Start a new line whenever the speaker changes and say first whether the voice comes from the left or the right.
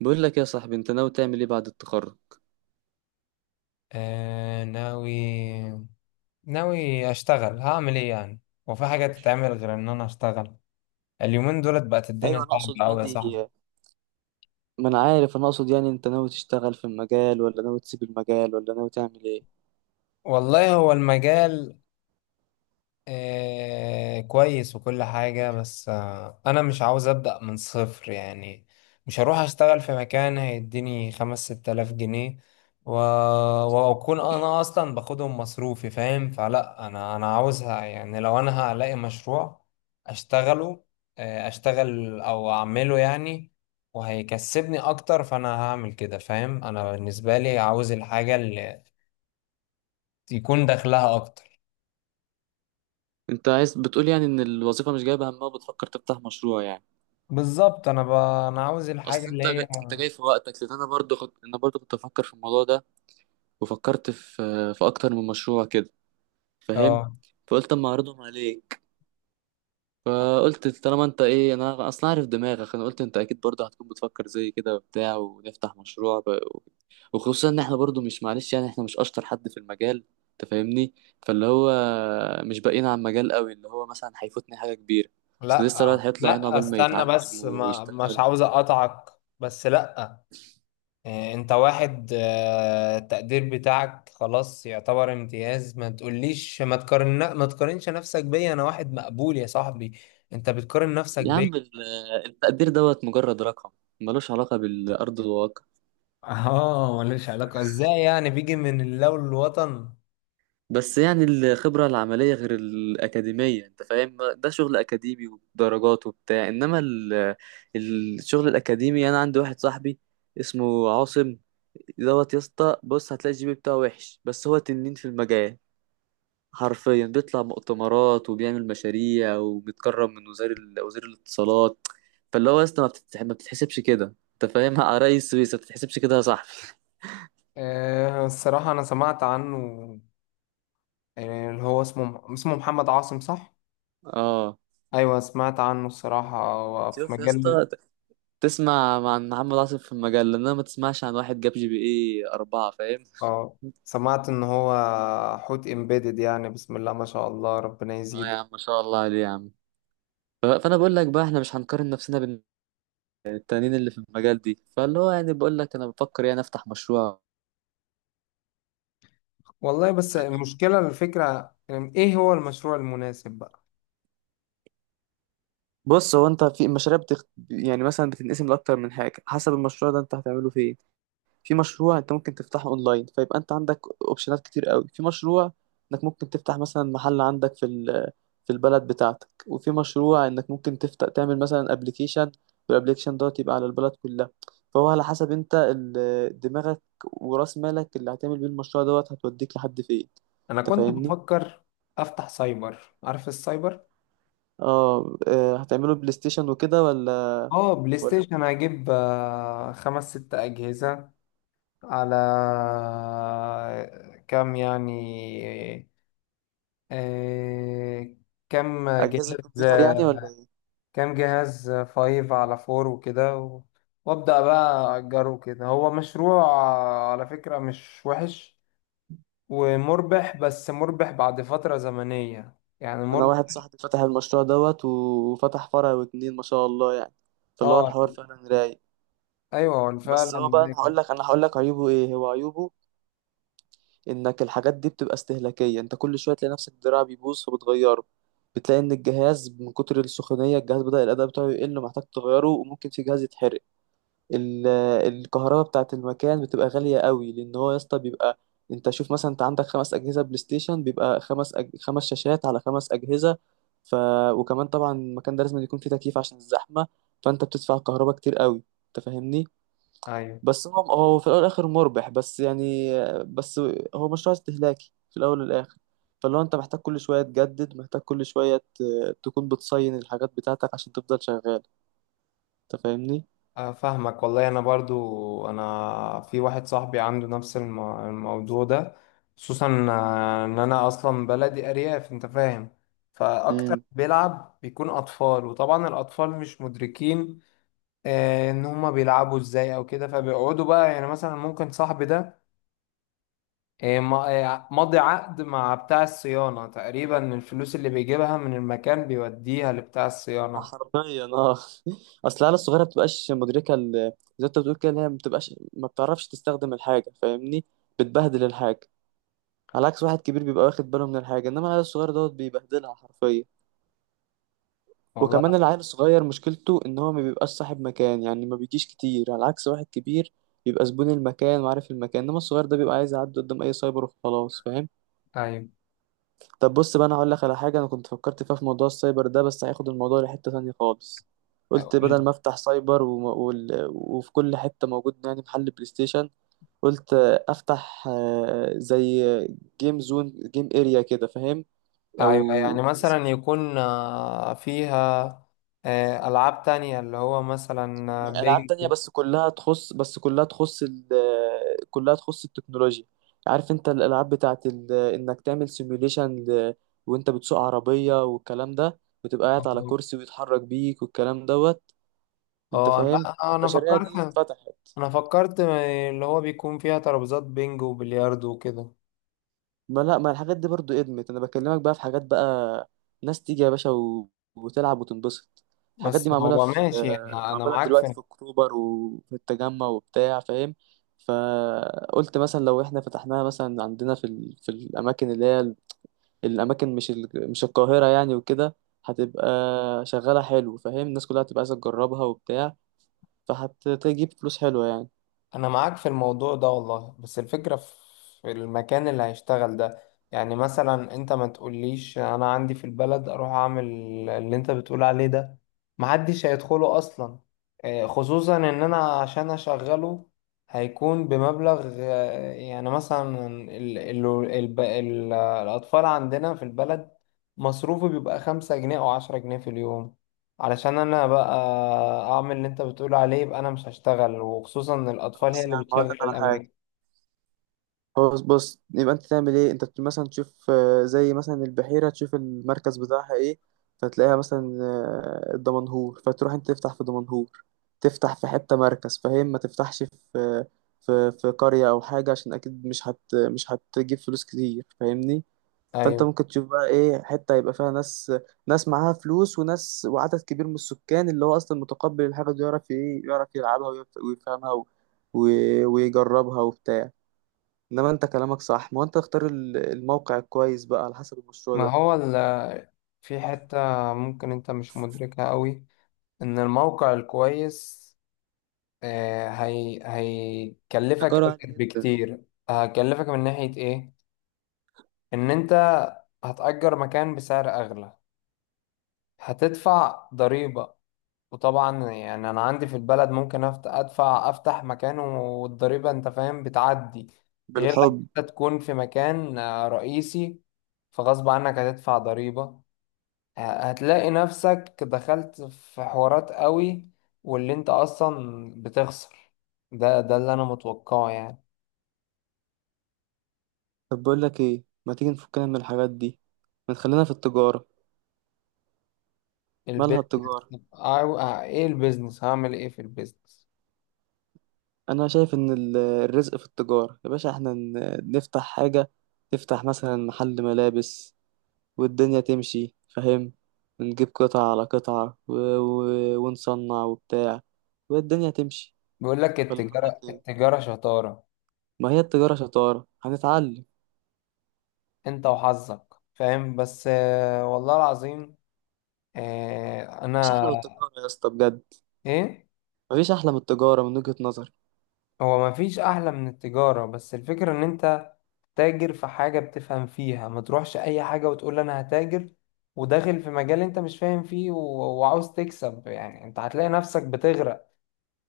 right: بقول لك يا صاحبي، انت ناوي تعمل ايه بعد التخرج؟
left: آه، ناوي. ناوي اشتغل، هعمل ايه يعني؟ هو في حاجة تتعمل غير ان انا اشتغل؟ اليومين دولت بقت الدنيا
right: ايوه، انا اقصد
left: صعبة اوي يا
right: يعني
left: صاحبي.
right: ما انا عارف، انا اقصد يعني انت ناوي تشتغل في المجال ولا ناوي تسيب المجال ولا ناوي تعمل ايه؟
left: والله هو المجال كويس وكل حاجة، بس أنا مش عاوز أبدأ من صفر يعني. مش هروح أشتغل في مكان هيديني خمس ست آلاف جنيه و... وأكون أنا أصلا باخدهم مصروفي، فاهم؟ فلا، أنا عاوزها يعني. لو أنا هلاقي مشروع أشتغله، آه أشتغل أو أعمله يعني، وهيكسبني أكتر، فأنا هعمل كده، فاهم. أنا بالنسبة لي عاوز الحاجة اللي يكون دخلها أكتر.
right: انت عايز بتقول يعني ان الوظيفه مش جايبه همها وبتفكر تفتح مشروع يعني؟
left: بالظبط. انا عاوز الحاجه
right: اصل
left: اللي هي.
right: انت جاي في وقتك، لان انا برضو كنت افكر في الموضوع ده، وفكرت في اكتر من مشروع كده، فاهم؟
left: اه،
right: فقلت اما اعرضهم عليك. فقلت طالما انت ايه، انا اصلا عارف دماغك. انا قلت انت اكيد برضه هتكون بتفكر زي كده وبتاع، ونفتح مشروع بقى وخصوصا ان احنا برضه، مش معلش يعني، احنا مش اشطر حد في المجال، انت فاهمني. فاللي هو مش باقيين على المجال قوي اللي هو مثلا هيفوتني حاجه كبيره. اصل لسه
left: لا
right: الواحد هيطلع عينه
left: لا،
right: عقبال ما
left: استنى
right: يتعلم
left: بس، ما مش
right: ويشتغل
left: عاوز
right: وبتاع.
left: اقطعك. بس لا، إيه، انت واحد، التقدير بتاعك خلاص يعتبر امتياز، ما تقوليش، ما تقارنش نفسك بيا، انا واحد مقبول يا صاحبي، انت بتقارن نفسك
right: يا
left: بيا.
right: عم التقدير دوت مجرد رقم، ملوش علاقه بالارض الواقع.
left: اه، ملوش علاقة ازاي يعني؟ بيجي من اللو الوطن.
right: بس يعني الخبرة العملية غير الأكاديمية، أنت فاهم؟ ده شغل أكاديمي ودرجات وبتاع، إنما الشغل الأكاديمي، أنا عندي واحد صاحبي اسمه عاصم دوت، يا اسطى بص، هتلاقي الجي بي بتاعه وحش، بس هو تنين في المجال. حرفيا بيطلع مؤتمرات وبيعمل مشاريع وبيتكرم من وزير الاتصالات. فاللي هو يا اسطى، ما بتتحسبش كده، أنت فاهم؟ رئيس سويسرا ما بتتحسبش كده يا صاحبي.
left: الصراحة أنا سمعت عنه. اللي هو اسمه محمد عاصم، صح؟
right: اه.
left: أيوة، سمعت عنه الصراحة في
right: شوف يا
left: مجلة.
right: اسطى، تسمع عن محمد عاصم في المجال، لأنها ما تسمعش عن واحد جاب جي بي ايه أربعة، فاهم.
left: اه، سمعت ان هو حوت امبيدد، يعني بسم الله ما شاء الله، ربنا
right: اه يا
left: يزيد.
right: عم، ما شاء الله عليه يا عم. فأنا بقول لك بقى احنا مش هنقارن نفسنا بين التانيين اللي في المجال دي، فاللي هو يعني بقول لك، أنا بفكر يعني أفتح مشروع،
left: والله بس
right: فاهم.
left: المشكلة الفكرة ايه، هو المشروع المناسب بقى.
right: بص، هو انت في يعني مثلا بتنقسم لاكتر من حاجه، حسب المشروع ده انت هتعمله فين. في مشروع انت ممكن تفتحه اونلاين، فيبقى انت عندك اوبشنات كتير قوي. في مشروع انك ممكن تفتح مثلا محل عندك في البلد بتاعتك، وفي مشروع انك ممكن تفتح تعمل مثلا ابلكيشن، والابلكيشن دوت يبقى على البلد كلها. فهو على حسب انت دماغك وراس مالك اللي هتعمل بيه المشروع دوت، هتوديك لحد فين،
left: انا
right: انت
left: كنت
right: فاهمني؟
left: بفكر افتح سايبر، عارف السايبر؟
right: اه هتعمله بلاي ستيشن وكده ولا؟
left: اه، بلاي
right: ولا
left: ستيشن هجيب خمس ست اجهزة. على كام يعني، آه، كام
right: اجهزه
left: جهاز،
right: كمبيوتر يعني، ولا ايه؟
left: كام جهاز، 5 على 4 وكده وابدا بقى اجره كده. هو مشروع على فكرة مش وحش ومربح، بس مربح بعد فترة زمنية، يعني
right: انا واحد
left: مربح.
right: صاحبي فتح المشروع دوت وفتح فرع واتنين، ما شاء الله يعني، فاللي هو
left: اه.
right: الحوار فعلا رايق.
left: ايوه، هو
right: بس
left: فعلا
right: هو بقى، انا هقول
left: ناجح.
right: لك انا هقول لك عيوبه ايه. هو عيوبه انك الحاجات دي بتبقى استهلاكية، انت كل شوية تلاقي نفسك الدراع بيبوظ فبتغيره. بتلاقي ان الجهاز من كتر السخونية الجهاز بدأ الأداء بتاعه يقل ومحتاج تغيره، وممكن في جهاز يتحرق. ال- الكهرباء بتاعة المكان بتبقى غالية قوي، لأن هو يا اسطى بيبقى، انت شوف مثلا، انت عندك 5 أجهزة بلاي ستيشن، بيبقى 5 شاشات على 5 أجهزة. ف... وكمان طبعا المكان ده لازم يكون فيه تكييف عشان الزحمة، فانت بتدفع كهرباء كتير قوي، انت فاهمني.
left: ايوه،
right: بس هو في الاول والاخر مربح، بس يعني، بس هو مشروع استهلاكي في الاول والاخر. فلو انت محتاج كل شويه تجدد، محتاج كل شويه تكون بتصين الحاجات بتاعتك عشان تفضل شغال، انت فاهمني؟
left: فاهمك والله. انا برضو انا في واحد صاحبي عنده نفس الموضوع ده، خصوصا ان انا اصلا بلدي ارياف انت فاهم. فاكتر
right: امم.
left: بيلعب بيكون اطفال، وطبعا الاطفال مش مدركين ان هما بيلعبوا ازاي او كده. فبيقعدوا بقى، يعني مثلا ممكن صاحبي ده آه، ما- مضي عقد مع بتاع الصيانة، تقريبا الفلوس اللي بيجيبها من المكان بيوديها لبتاع الصيانة.
right: حرفيا اه. اصل العيال الصغيره ما بتبقاش مدركه، زي ما انت بتقول كده، إن هي ما بتبقاش، ما بتعرفش تستخدم الحاجه، فاهمني. بتبهدل الحاجه، على عكس واحد كبير بيبقى واخد باله من الحاجه، انما العيال الصغير دوت بيبهدلها حرفيا.
left: والله.
right: وكمان العيل الصغير مشكلته ان هو ما بيبقاش صاحب مكان يعني، ما بيجيش كتير، على عكس واحد كبير بيبقى زبون المكان وعارف المكان، انما الصغير ده بيبقى عايز يعدي قدام اي سايبر وخلاص، فاهم.
left: ايوه.
right: طب بص بقى، انا هقول لك على حاجه انا كنت فكرت فيها في موضوع السايبر ده، بس هياخد الموضوع لحته تانية خالص. قلت بدل ما افتح سايبر وفي كل حته موجود يعني محل بلاي ستيشن، قلت افتح زي جيم زون جيم اريا كده، فاهم.
left: ايوه يعني
right: او
left: مثلا يكون فيها العاب تانية، اللي هو مثلا
right: ما هي ألعاب
left: بينج.
right: تانية، بس كلها تخص كلها تخص التكنولوجيا. عارف انت الألعاب بتاعت انك تعمل سيميوليشن وانت بتسوق عربية والكلام ده، وتبقى قاعد على كرسي ويتحرك بيك والكلام دوت، انت
left: اه،
right: فاهم
left: لا،
right: المشاريع دي اتفتحت.
left: انا فكرت اللي هو بيكون فيها ترابيزات بينج وبلياردو وكده.
right: ما لا، ما الحاجات دي برضو ادمت، انا بكلمك بقى في حاجات بقى، ناس تيجي يا باشا و... وتلعب وتنبسط. الحاجات دي
left: بس هو ماشي يعني،
right: معمولة دلوقتي في اكتوبر وفي التجمع وبتاع، فاهم. فقلت مثلا لو احنا فتحناها مثلا عندنا في في الاماكن اللي هي الاماكن، مش مش القاهرة يعني وكده، هتبقى شغالة حلو، فاهم، الناس كلها هتبقى عايزة تجربها وبتاع، فهتجيب فلوس حلوة يعني.
left: انا معاك في الموضوع ده والله. بس الفكرة في المكان اللي هيشتغل ده. يعني مثلا انت ما تقوليش انا عندي في البلد اروح اعمل اللي انت بتقول عليه ده، محدش هيدخله اصلا. خصوصا ان انا عشان اشغله هيكون بمبلغ، يعني مثلا ال ال ال ال الاطفال عندنا في البلد مصروفه بيبقى 5 جنيه او 10 جنيه في اليوم. علشان انا بقى اعمل اللي انت بتقول عليه، يبقى انا مش هشتغل، وخصوصا ان الاطفال هي
right: خلاص يا
left: اللي
right: عم هقول
left: بتشغل
right: لك على حاجة،
left: الاماكن.
right: خلاص بص، يبقى انت تعمل ايه، انت مثلا تشوف زي مثلا البحيرة، تشوف المركز بتاعها ايه، فتلاقيها مثلا الدمنهور، فتروح انت تفتح في دمنهور، تفتح في حتة مركز، فاهم، ما تفتحش في في قرية او حاجة، عشان اكيد مش هتجيب فلوس كتير، فاهمني. فانت
left: ايوه.
right: ممكن تشوف بقى ايه حتة يبقى فيها ناس، ناس معاها فلوس، وناس وعدد كبير من السكان اللي هو اصلا متقبل الحاجة دي، يعرف ايه، يعرف يلعبها ويفهمها ويجربها وبتاع. انما انت كلامك صح، ما هو انت تختار الموقع الكويس بقى على حسب المشروع
left: ما
right: ده.
left: هو ال- في حتة ممكن انت مش مدركها قوي، ان الموقع الكويس هي هيكلفك
right: ايجاره عالي
left: اكتر
right: جدا.
left: بكتير. هيكلفك من ناحية ايه، ان انت هتأجر مكان بسعر اغلى، هتدفع ضريبة، وطبعا يعني انا عندي في البلد ممكن ادفع افتح مكان، والضريبه انت فاهم بتعدي. غير لما
right: بالحب.
left: انت تكون في مكان رئيسي، فغصب عنك هتدفع ضريبه. ه- هتلاقي نفسك دخلت في حوارات قوي، واللي انت اصلا بتخسر، ده اللي انا متوقعه يعني.
right: طب بقول لك ايه، ما تيجي نفكنا من الحاجات دي، ما تخلينا في التجارة. مالها
left: البيزنس.
right: التجارة؟
left: ايه البيزنس، هعمل ايه في البيزنس؟
right: انا شايف ان الرزق في التجارة يا باشا، احنا نفتح حاجة، نفتح مثلا محل ملابس والدنيا تمشي، فاهم، ونجيب قطعة على قطعة و... و... ونصنع وبتاع، والدنيا تمشي.
left: بيقول لك،
right: ولا رأيك
left: التجاره
right: ايه؟
left: التجاره شطاره.
right: ما هي التجارة شطارة، هنتعلم.
left: انت وحظك، فاهم، بس والله العظيم،
right: مفيش احلى
left: انا.
right: من التجارة يا اسطى، بجد،
left: ايه.
right: مفيش أحلى من التجارة من وجهة نظري.
left: هو ما فيش احلى من التجارة، بس الفكرة ان انت تاجر في حاجة بتفهم فيها، ما تروحش اي حاجة وتقول انا هتاجر وداخل في مجال انت مش فاهم فيه، وعاوز تكسب يعني. انت هتلاقي نفسك بتغرق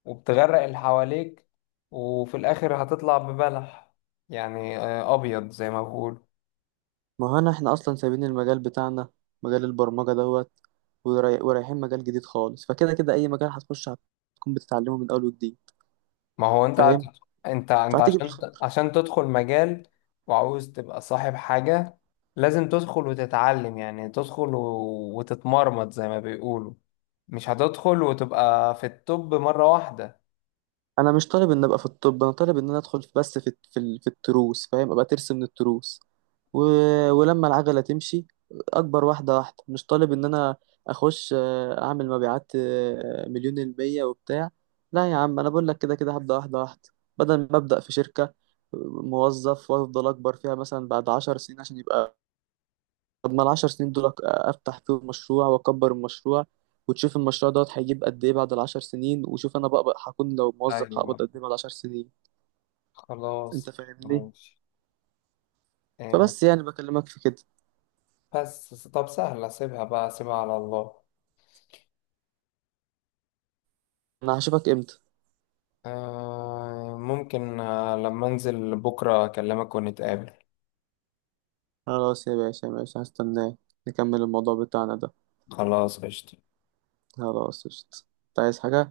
left: وبتغرق اللي حواليك، وفي الاخر هتطلع ببلح، يعني ابيض زي ما بقول.
right: ما هو أنا، إحنا أصلا سايبين المجال بتاعنا، مجال البرمجة دوت، ورايحين مجال جديد خالص، فكده كده أي مجال هتخش هتكون بتتعلمه من أول وجديد،
left: ما هو انت هت-
right: فاهم،
left: انت
right: فهتيجي
left: عشان
right: بالخبرة.
left: عشان تدخل مجال وعاوز تبقى صاحب حاجة، لازم تدخل وتتعلم، يعني تدخل وتتمرمط زي ما بيقولوا، مش هتدخل وتبقى في التوب مرة واحدة.
right: أنا مش طالب إن أبقى في الطب، أنا طالب إن أنا أدخل بس في التروس، فاهم، أبقى ترس من التروس، و... ولما العجلة تمشي أكبر واحدة واحدة، مش طالب إن أنا أخش أعمل مبيعات مليون المية وبتاع. لا يا عم، أنا بقول لك كده كده هبدأ واحدة واحدة، بدل ما أبدأ في شركة موظف وأفضل أكبر فيها مثلا بعد 10 سنين عشان يبقى. طب ما العشر سنين دول أفتح فيهم مشروع وأكبر المشروع، وتشوف المشروع دوت هيجيب قد إيه بعد العشر سنين، وشوف أنا بقى هكون لو موظف هقبض
left: ايوه
right: قد إيه بعد العشر سنين، أنت
left: خلاص
right: فاهمني؟
left: ماشي. آه،
right: فبس يعني بكلمك في كده.
left: بس طب سهلة، سيبها بقى، سيبها على الله.
right: أنا هشوفك إمتى؟
left: ممكن لما انزل بكرة اكلمك ونتقابل.
right: خلاص يا باشا ماشي، هستناك، نكمل الموضوع بتاعنا ده.
left: خلاص قشطة.
right: خلاص قشطة. أنت عايز حاجة؟